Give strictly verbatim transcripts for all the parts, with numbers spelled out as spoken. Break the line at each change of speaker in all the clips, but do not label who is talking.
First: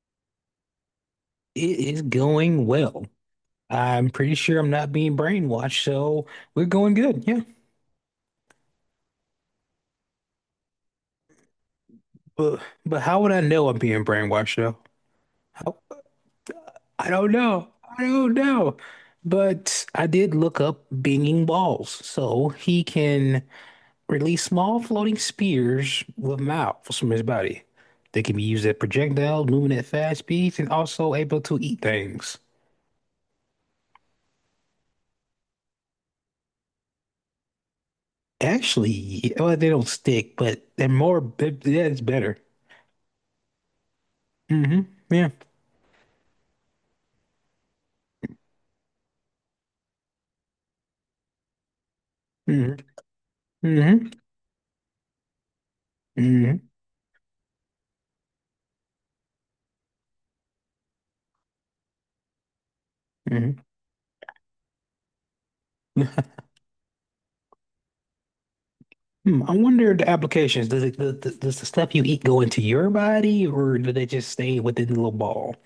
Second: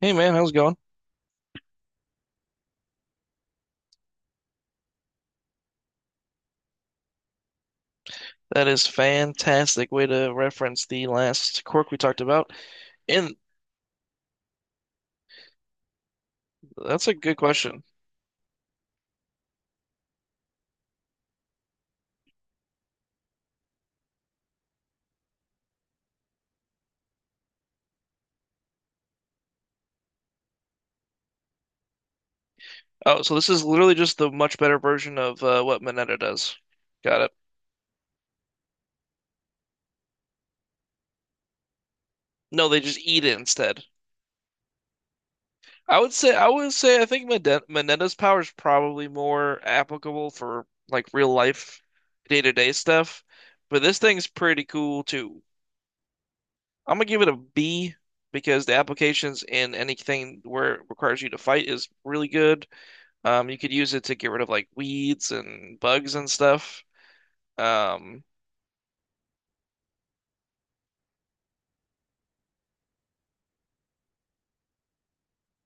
Hey man, how's it going?
It is going well. I'm pretty sure I'm not being brainwashed, so we're going good. Yeah.
That is fantastic way to reference the last quirk we talked about.
But but how would
And
I know I'm being brainwashed though? How,
that's
I
a
don't
good
know.
question.
I don't know. But I did look up Binging Balls. So he can release small floating spears with mouths from his body. They can be used as projectiles, moving at fast speeds, and also able to eat things.
Oh, so this is literally just the much better version of uh, what Mineta does. Got it.
Actually, well, they don't stick, but they're more, that's better.
No, they just eat it instead.
Hmm Yeah.
I would say I would say I think Mine- Mineta's power is probably more applicable for like real life day-to-day
Mm-hmm.
stuff, but this
Mm-hmm.
thing's pretty cool too.
Mm-hmm.
I'm gonna give it a B because the applications in anything where it requires you to fight is really good. Um, you
Mm-hmm.
could use it to get rid of like weeds and bugs and stuff. Um,
Hmm, I wonder the applications. Does it, does, does the stuff you eat go into your body, or do they just stay within the little ball?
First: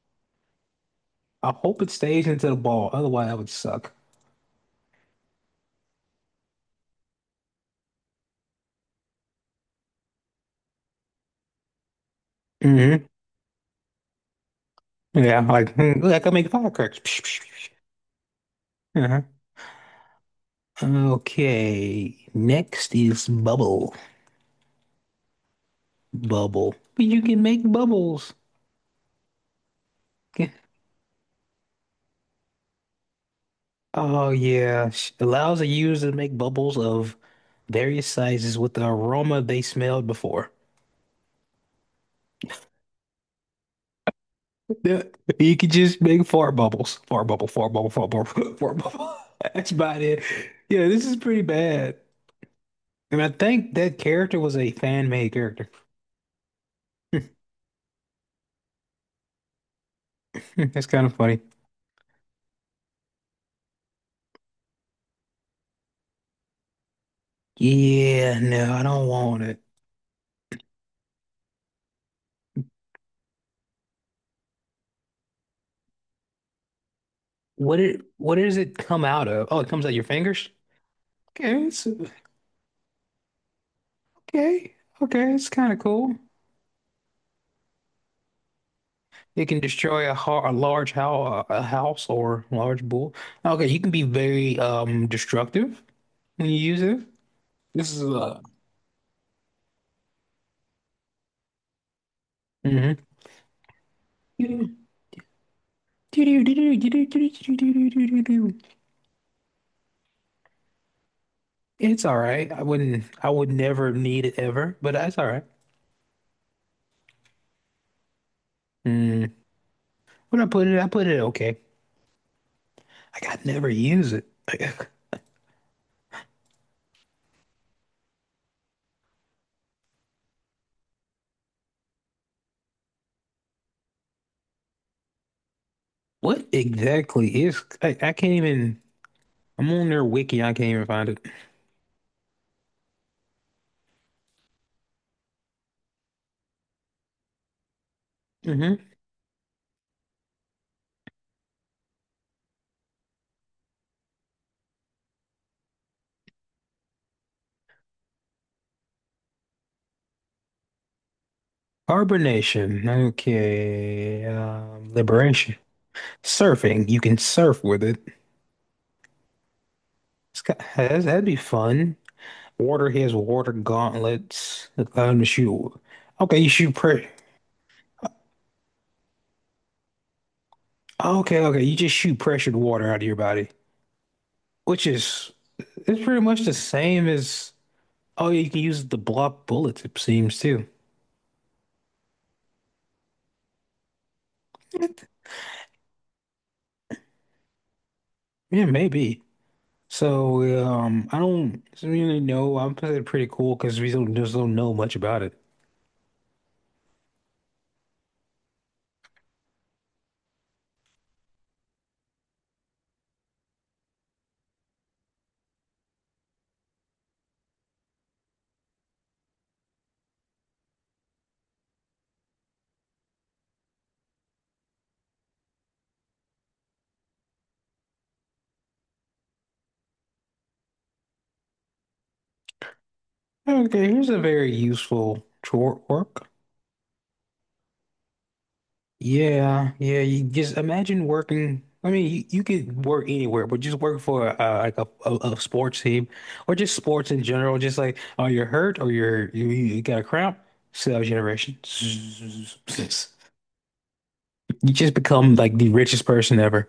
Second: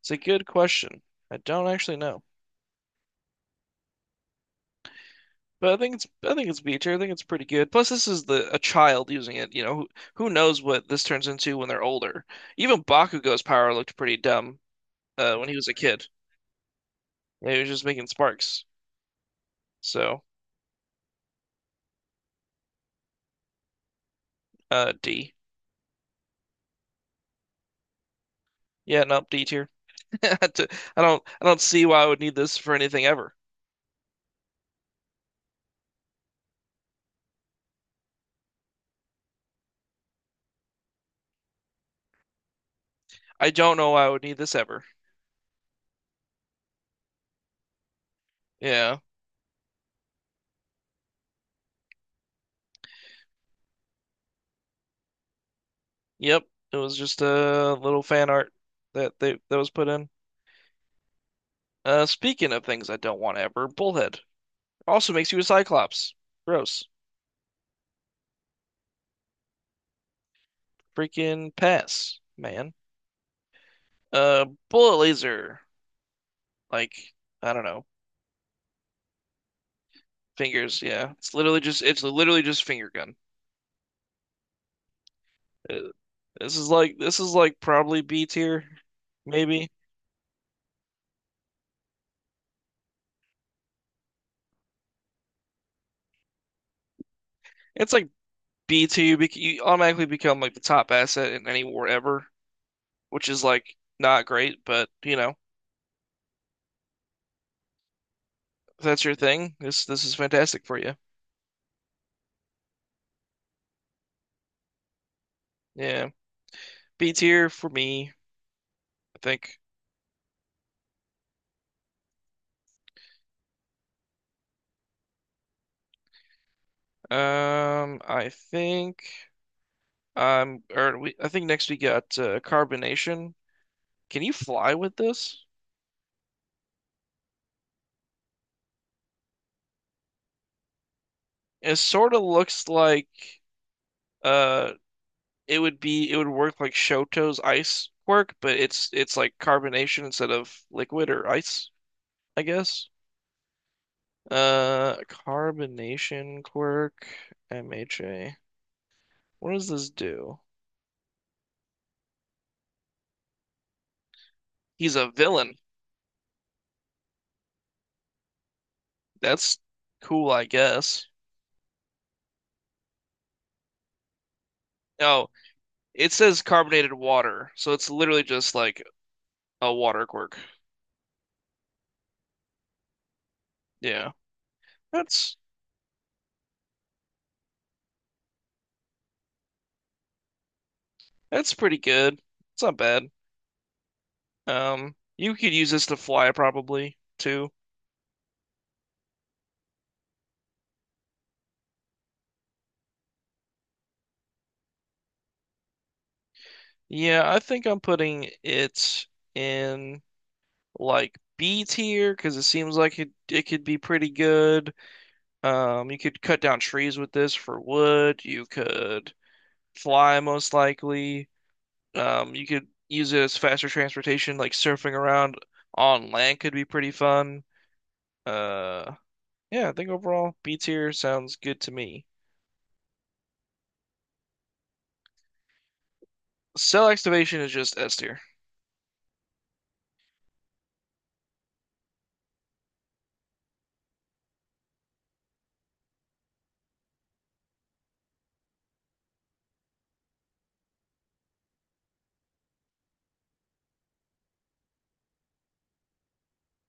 it's a good question. I
I
don't
hope it
actually know,
stays into the ball. Otherwise, that would suck.
but I think it's I think it's B tier. I think it's pretty good. Plus, this is the a child using it. You know, who, who knows what this turns into when they're older? Even
Hmm
Bakugo's power looked pretty dumb uh,
Yeah,
when he was a
like hmm,
kid.
like I make firecrackers. Psh, psh,
Yeah, he was
psh,
just making sparks.
psh.
So,
Uh-huh. Okay. Next is bubble.
uh, D.
Bubble. But you can make bubbles.
Yeah, nope, D tier. I
Ca-
don't I don't see why I would need this for anything ever.
Oh yeah, Sh- allows a user to make bubbles of various sizes with the aroma they smelled before.
I don't know why I would need this ever.
Yeah, you could just make fart bubbles, fart bubble, fart bubble, fart bubble, fart
Yeah.
bubble. That's about it. Yeah, this is pretty bad. And I think that character was a fan-made character.
Yep, it was just a little fan art that they that was put in.
That's kind of funny.
Uh, speaking of things I don't want ever, Bullhead also makes you a Cyclops. Gross.
Yeah, no, I don't want it.
Freaking pass, man. Uh, bullet laser. Like I don't
What
know,
it? What does it come out of? Oh, it comes out your fingers?
fingers. Yeah, it's literally
Okay,
just
it's,
it's literally just finger gun.
okay, okay, it's kind
Uh,
of cool.
this is like this is like probably B tier,
It can
maybe.
destroy a, har a large how a house or large bull. Okay, you can be very um destructive when you use it. This
It's
is
like
uh,
B tier. You, bec- You automatically become like the top asset in any war ever,
mhm.
which is like not great, but you know.
It's
If that's your thing, this this is fantastic for you.
all right. I wouldn't. I would never need it ever, but that's all right.
Yeah. B tier for me, I
Mm.
think.
When I put it, I put it okay. Like I never use it. Like,
Um, I think um or we I think next we got uh, carbonation. Can you fly with this?
what exactly is? I, I can't even. I'm on their wiki. I can't even find it.
It sort of looks like uh it would be it would work like Shoto's ice quirk, but
Hmm
it's it's like carbonation instead of liquid or ice, I guess. Uh carbonation quirk M H A. What does this do?
Carbonation. Okay. Um,
He's a villain.
liberation. Surfing. You can surf with it.
That's cool,
It's
I
got, that's-
guess.
that'd be fun. Water has water gauntlets. Allow them to
Oh,
shoot.
it
Okay,
says
you shoot.
carbonated
Pressure.
water, so it's literally just like a water quirk.
Oh, okay, okay. You just shoot pressured water out of your body,
Yeah,
which is
that's
it's pretty much the same as oh, you can use it to block bullets, it seems too.
that's pretty good. It's not bad. Um,
It-
you could use this to fly probably too.
Yeah, maybe. So um, I don't really know. I'm pretty pretty cool because we don't just don't know much about it.
Yeah, I think I'm putting it in like B tier because it seems like it it could be pretty good. Um, you could cut down trees with this for wood. You could fly most likely. Um, you could use it as faster transportation, like surfing around on land could be pretty fun. Uh, yeah, I think overall B tier sounds good to me.
Okay, here's a very useful tro- work.
Cell activation is just S tier.
Yeah, yeah. You just imagine working. I mean, you, you could work anywhere, but just work for uh, like a, a, a sports team or just sports in general. Just like, oh, you're hurt or you're you, you got a cramp. Cell generation. You just become like the richest person ever.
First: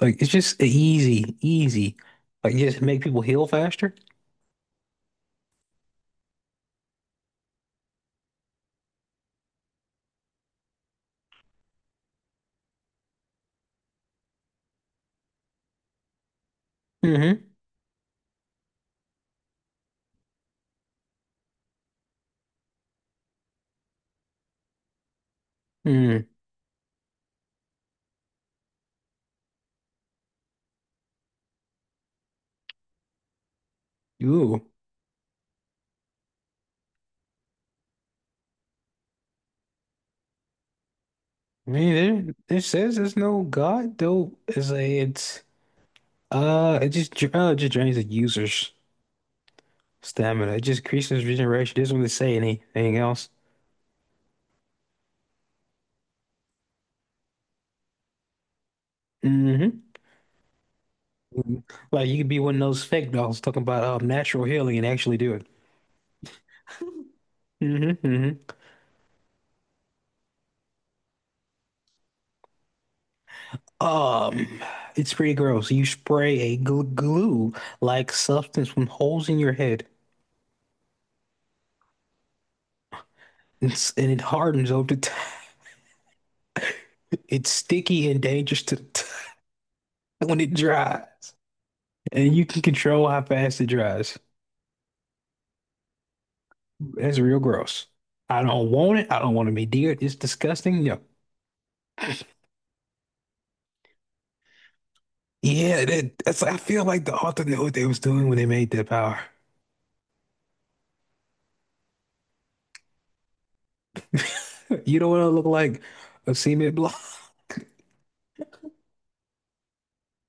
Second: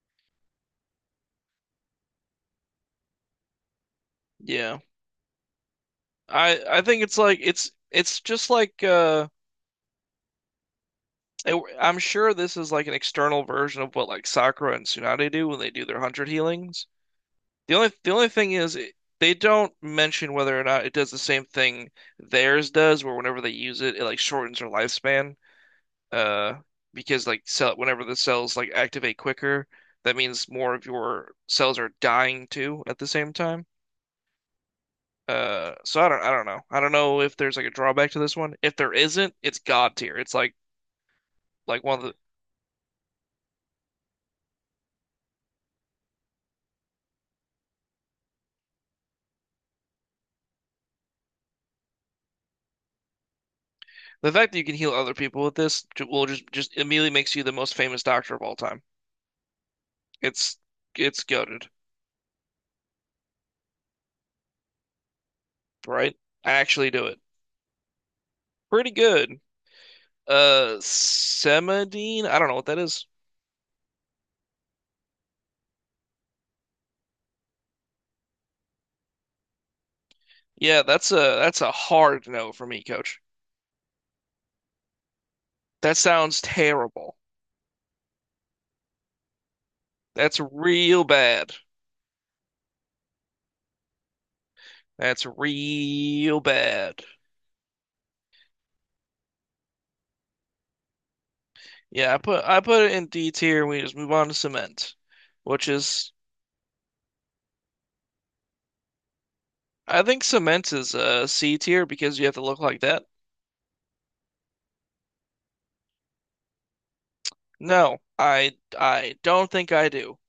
Like it's just easy, easy. Like just make people heal faster.
Yeah. I I think it's like it's it's just like uh it- I'm sure this is like an external version of what like Sakura and Tsunade do when they do their hundred healings.
Mm-hmm.
The only the only thing is it, they don't mention whether or not it does the same thing theirs does, where whenever they use it, it like shortens their lifespan.
Mm.
Uh because like cell whenever the cells like activate quicker, that means more of your cells are dying too at the same time.
Ooh.
Uh so I don't I don't know I don't know if there's like a drawback to this one. If there isn't, it's god tier. It's like
I
like one of the
mean, there, it says there's no God though. It's like it's uh, it just dra- uh, it just drains the users. Stamina. It just increases regeneration. It doesn't really say anything else.
the fact that you can heal other people with this ju- will just just immediately makes you the most famous doctor of all time.
Hmm
It's it's goated.
Like you could be one of those fake dolls talking about um, natural healing and actually do it.
Right, I actually do it.
Hmm hmm
Pretty good. uh Semadine, I don't know what that is.
Um, it's pretty gross. You spray a gl glue-like substance from holes in your head,
Yeah, that's a that's a hard no for me, coach.
it's, and it hardens over time.
That sounds terrible.
It's sticky and dangerous to the touch
That's
when it dries,
real bad.
and you can control how fast it dries.
That's real bad.
That's real gross. I don't want it. I don't want to be near it. It's disgusting. No.
Yeah, I put I put it in D tier. We just move on to cement, which
Yeah,
is
that, that's I feel like the author knew what they was doing when they made that power.
I think cement is uh C tier because you have to look like that.
You don't want to look like a cement block.
No, I I don't think I do.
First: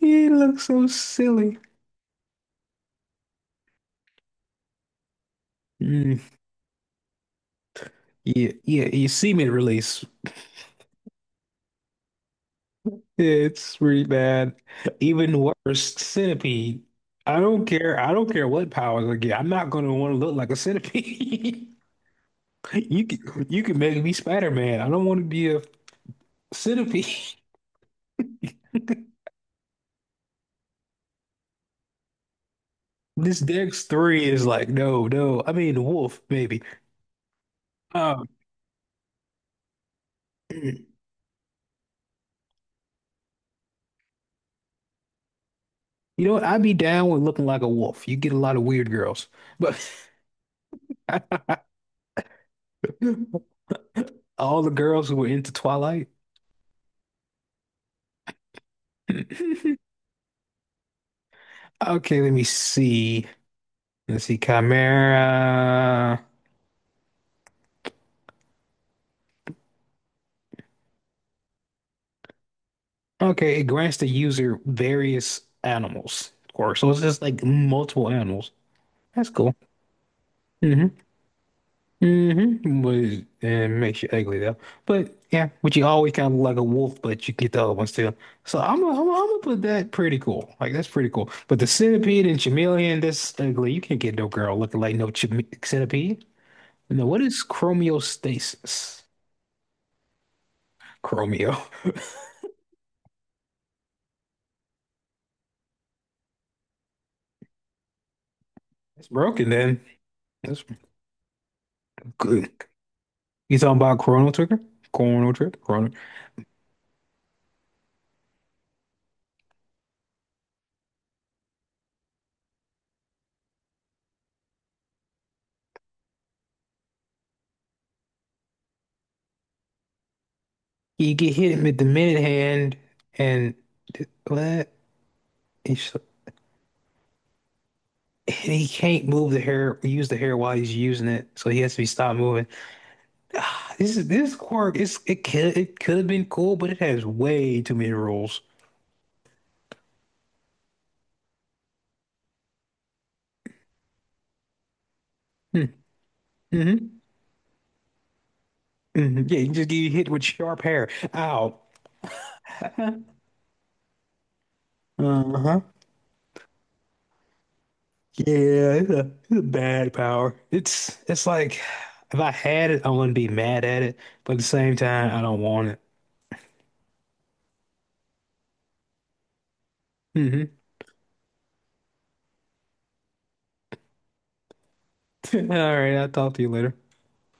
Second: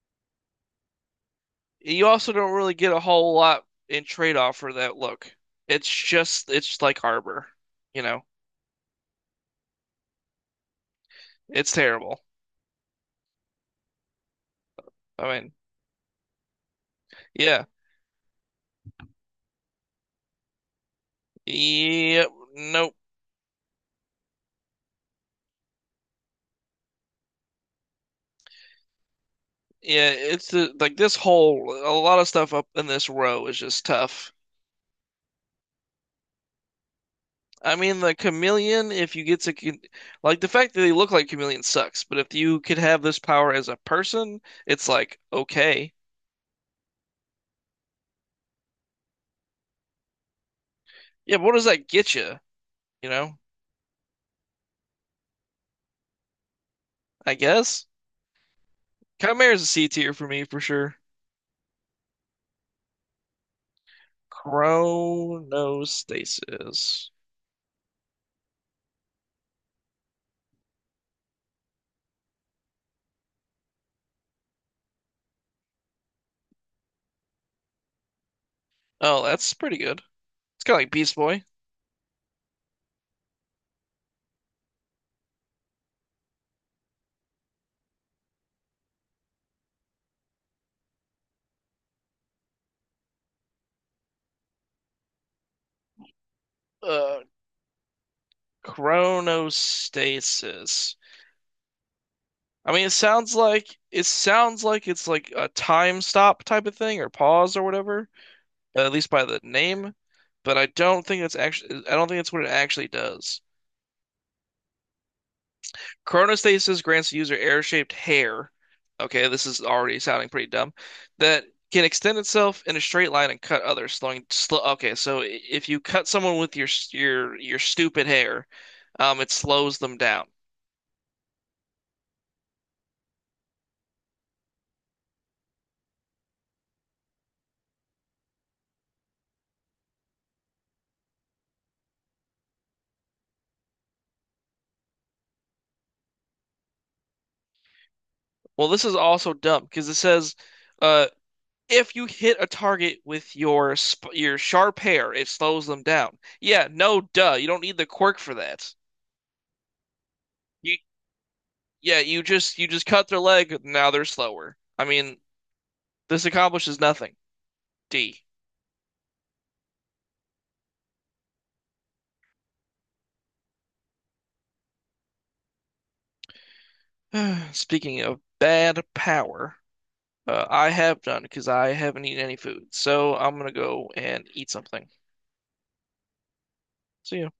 You look so silly.
You also don't really get a whole lot in trade off for that look. It's
Mm,
just it's like Arbor, you know.
yeah, yeah, you cement release.
It's terrible.
Yeah, it's really bad.
I
Even
mean,
worse, centipede. I
yeah.
don't care. I don't care what powers I get. I'm not gonna want to look like a centipede.
Yep. Nope.
You can you can make me Spider-Man. I don't want to be a centipede.
Yeah, it's the, like this whole a lot of stuff up in this
This
row is just
Dex three
tough.
is like, no, no. I mean, wolf, maybe.
I mean, the
Um,
chameleon, if you get to con- like the fact that
You
they look like chameleons sucks, but if you could have this power as a person, it's like okay.
know what? I'd be down with looking like a wolf. You get a lot of weird girls, but
Yeah, but what does that get you? You know,
all the girls who were into Twilight.
I guess Chimera's a C tier for me for sure.
Okay, let me see. Let's see, Chimera.
Chronostasis.
Okay, it grants the user various animals, of course. So it's just like multiple animals.
Oh,
That's
that's
cool.
pretty good. It's kind of like
Mm-hmm.
Beast Boy.
Mm-hmm. Was and makes you ugly though. But yeah, but you always kind of look like a wolf, but you get the other one still. So I'm gonna I'm gonna I'm gonna put that pretty cool. Like that's pretty cool. But the centipede and chameleon, that's ugly. You can't get no girl looking like no chame centipede. No,
Uh,
what is chromostasis?
Chronostasis.
Chromio.
I mean, it sounds like it sounds like it's like a time stop type of thing or pause or whatever, at
It's
least by the
broken then.
name, but
That's
I don't think it's actually I don't think it's what it
good.
actually does.
You talking about Chrono Trigger? Chrono Trigger? Chrono.
Chronostasis grants the user air-shaped hair. Okay, this is already sounding pretty dumb. That can extend itself in a straight line and cut others, slowing slow. Okay, so i- if you cut someone with your your your stupid hair, um, it slows them down.
You get hit with the minute hand and what? And he can't move the hair, use the hair while he's using it, so he has to be stopped moving. Ah, this is this quirk. It's it could it could have been cool, but it has way too many rules.
Well, this is also dumb because it says. Uh, If you hit a target with your sp your sharp hair, it
Hmm.
slows them down. Yeah,
Mm-hmm.
no, duh. You don't need the quirk for that.
hmm Yeah, you just get hit with sharp
You
hair. Ow.
yeah, you just you just
Uh-huh.
cut their leg. Now they're slower. I mean,
Uh-huh.
this accomplishes nothing. D.
Yeah, it's a, it's a bad power. It's it's like if I had it, I wouldn't be mad at it, but at the same time, I don't want it.
Speaking of bad power,
Mm-hmm.
uh, I have done because I haven't eaten any food, so I'm gonna go and eat something.
All right, I'll talk to you later.
See ya.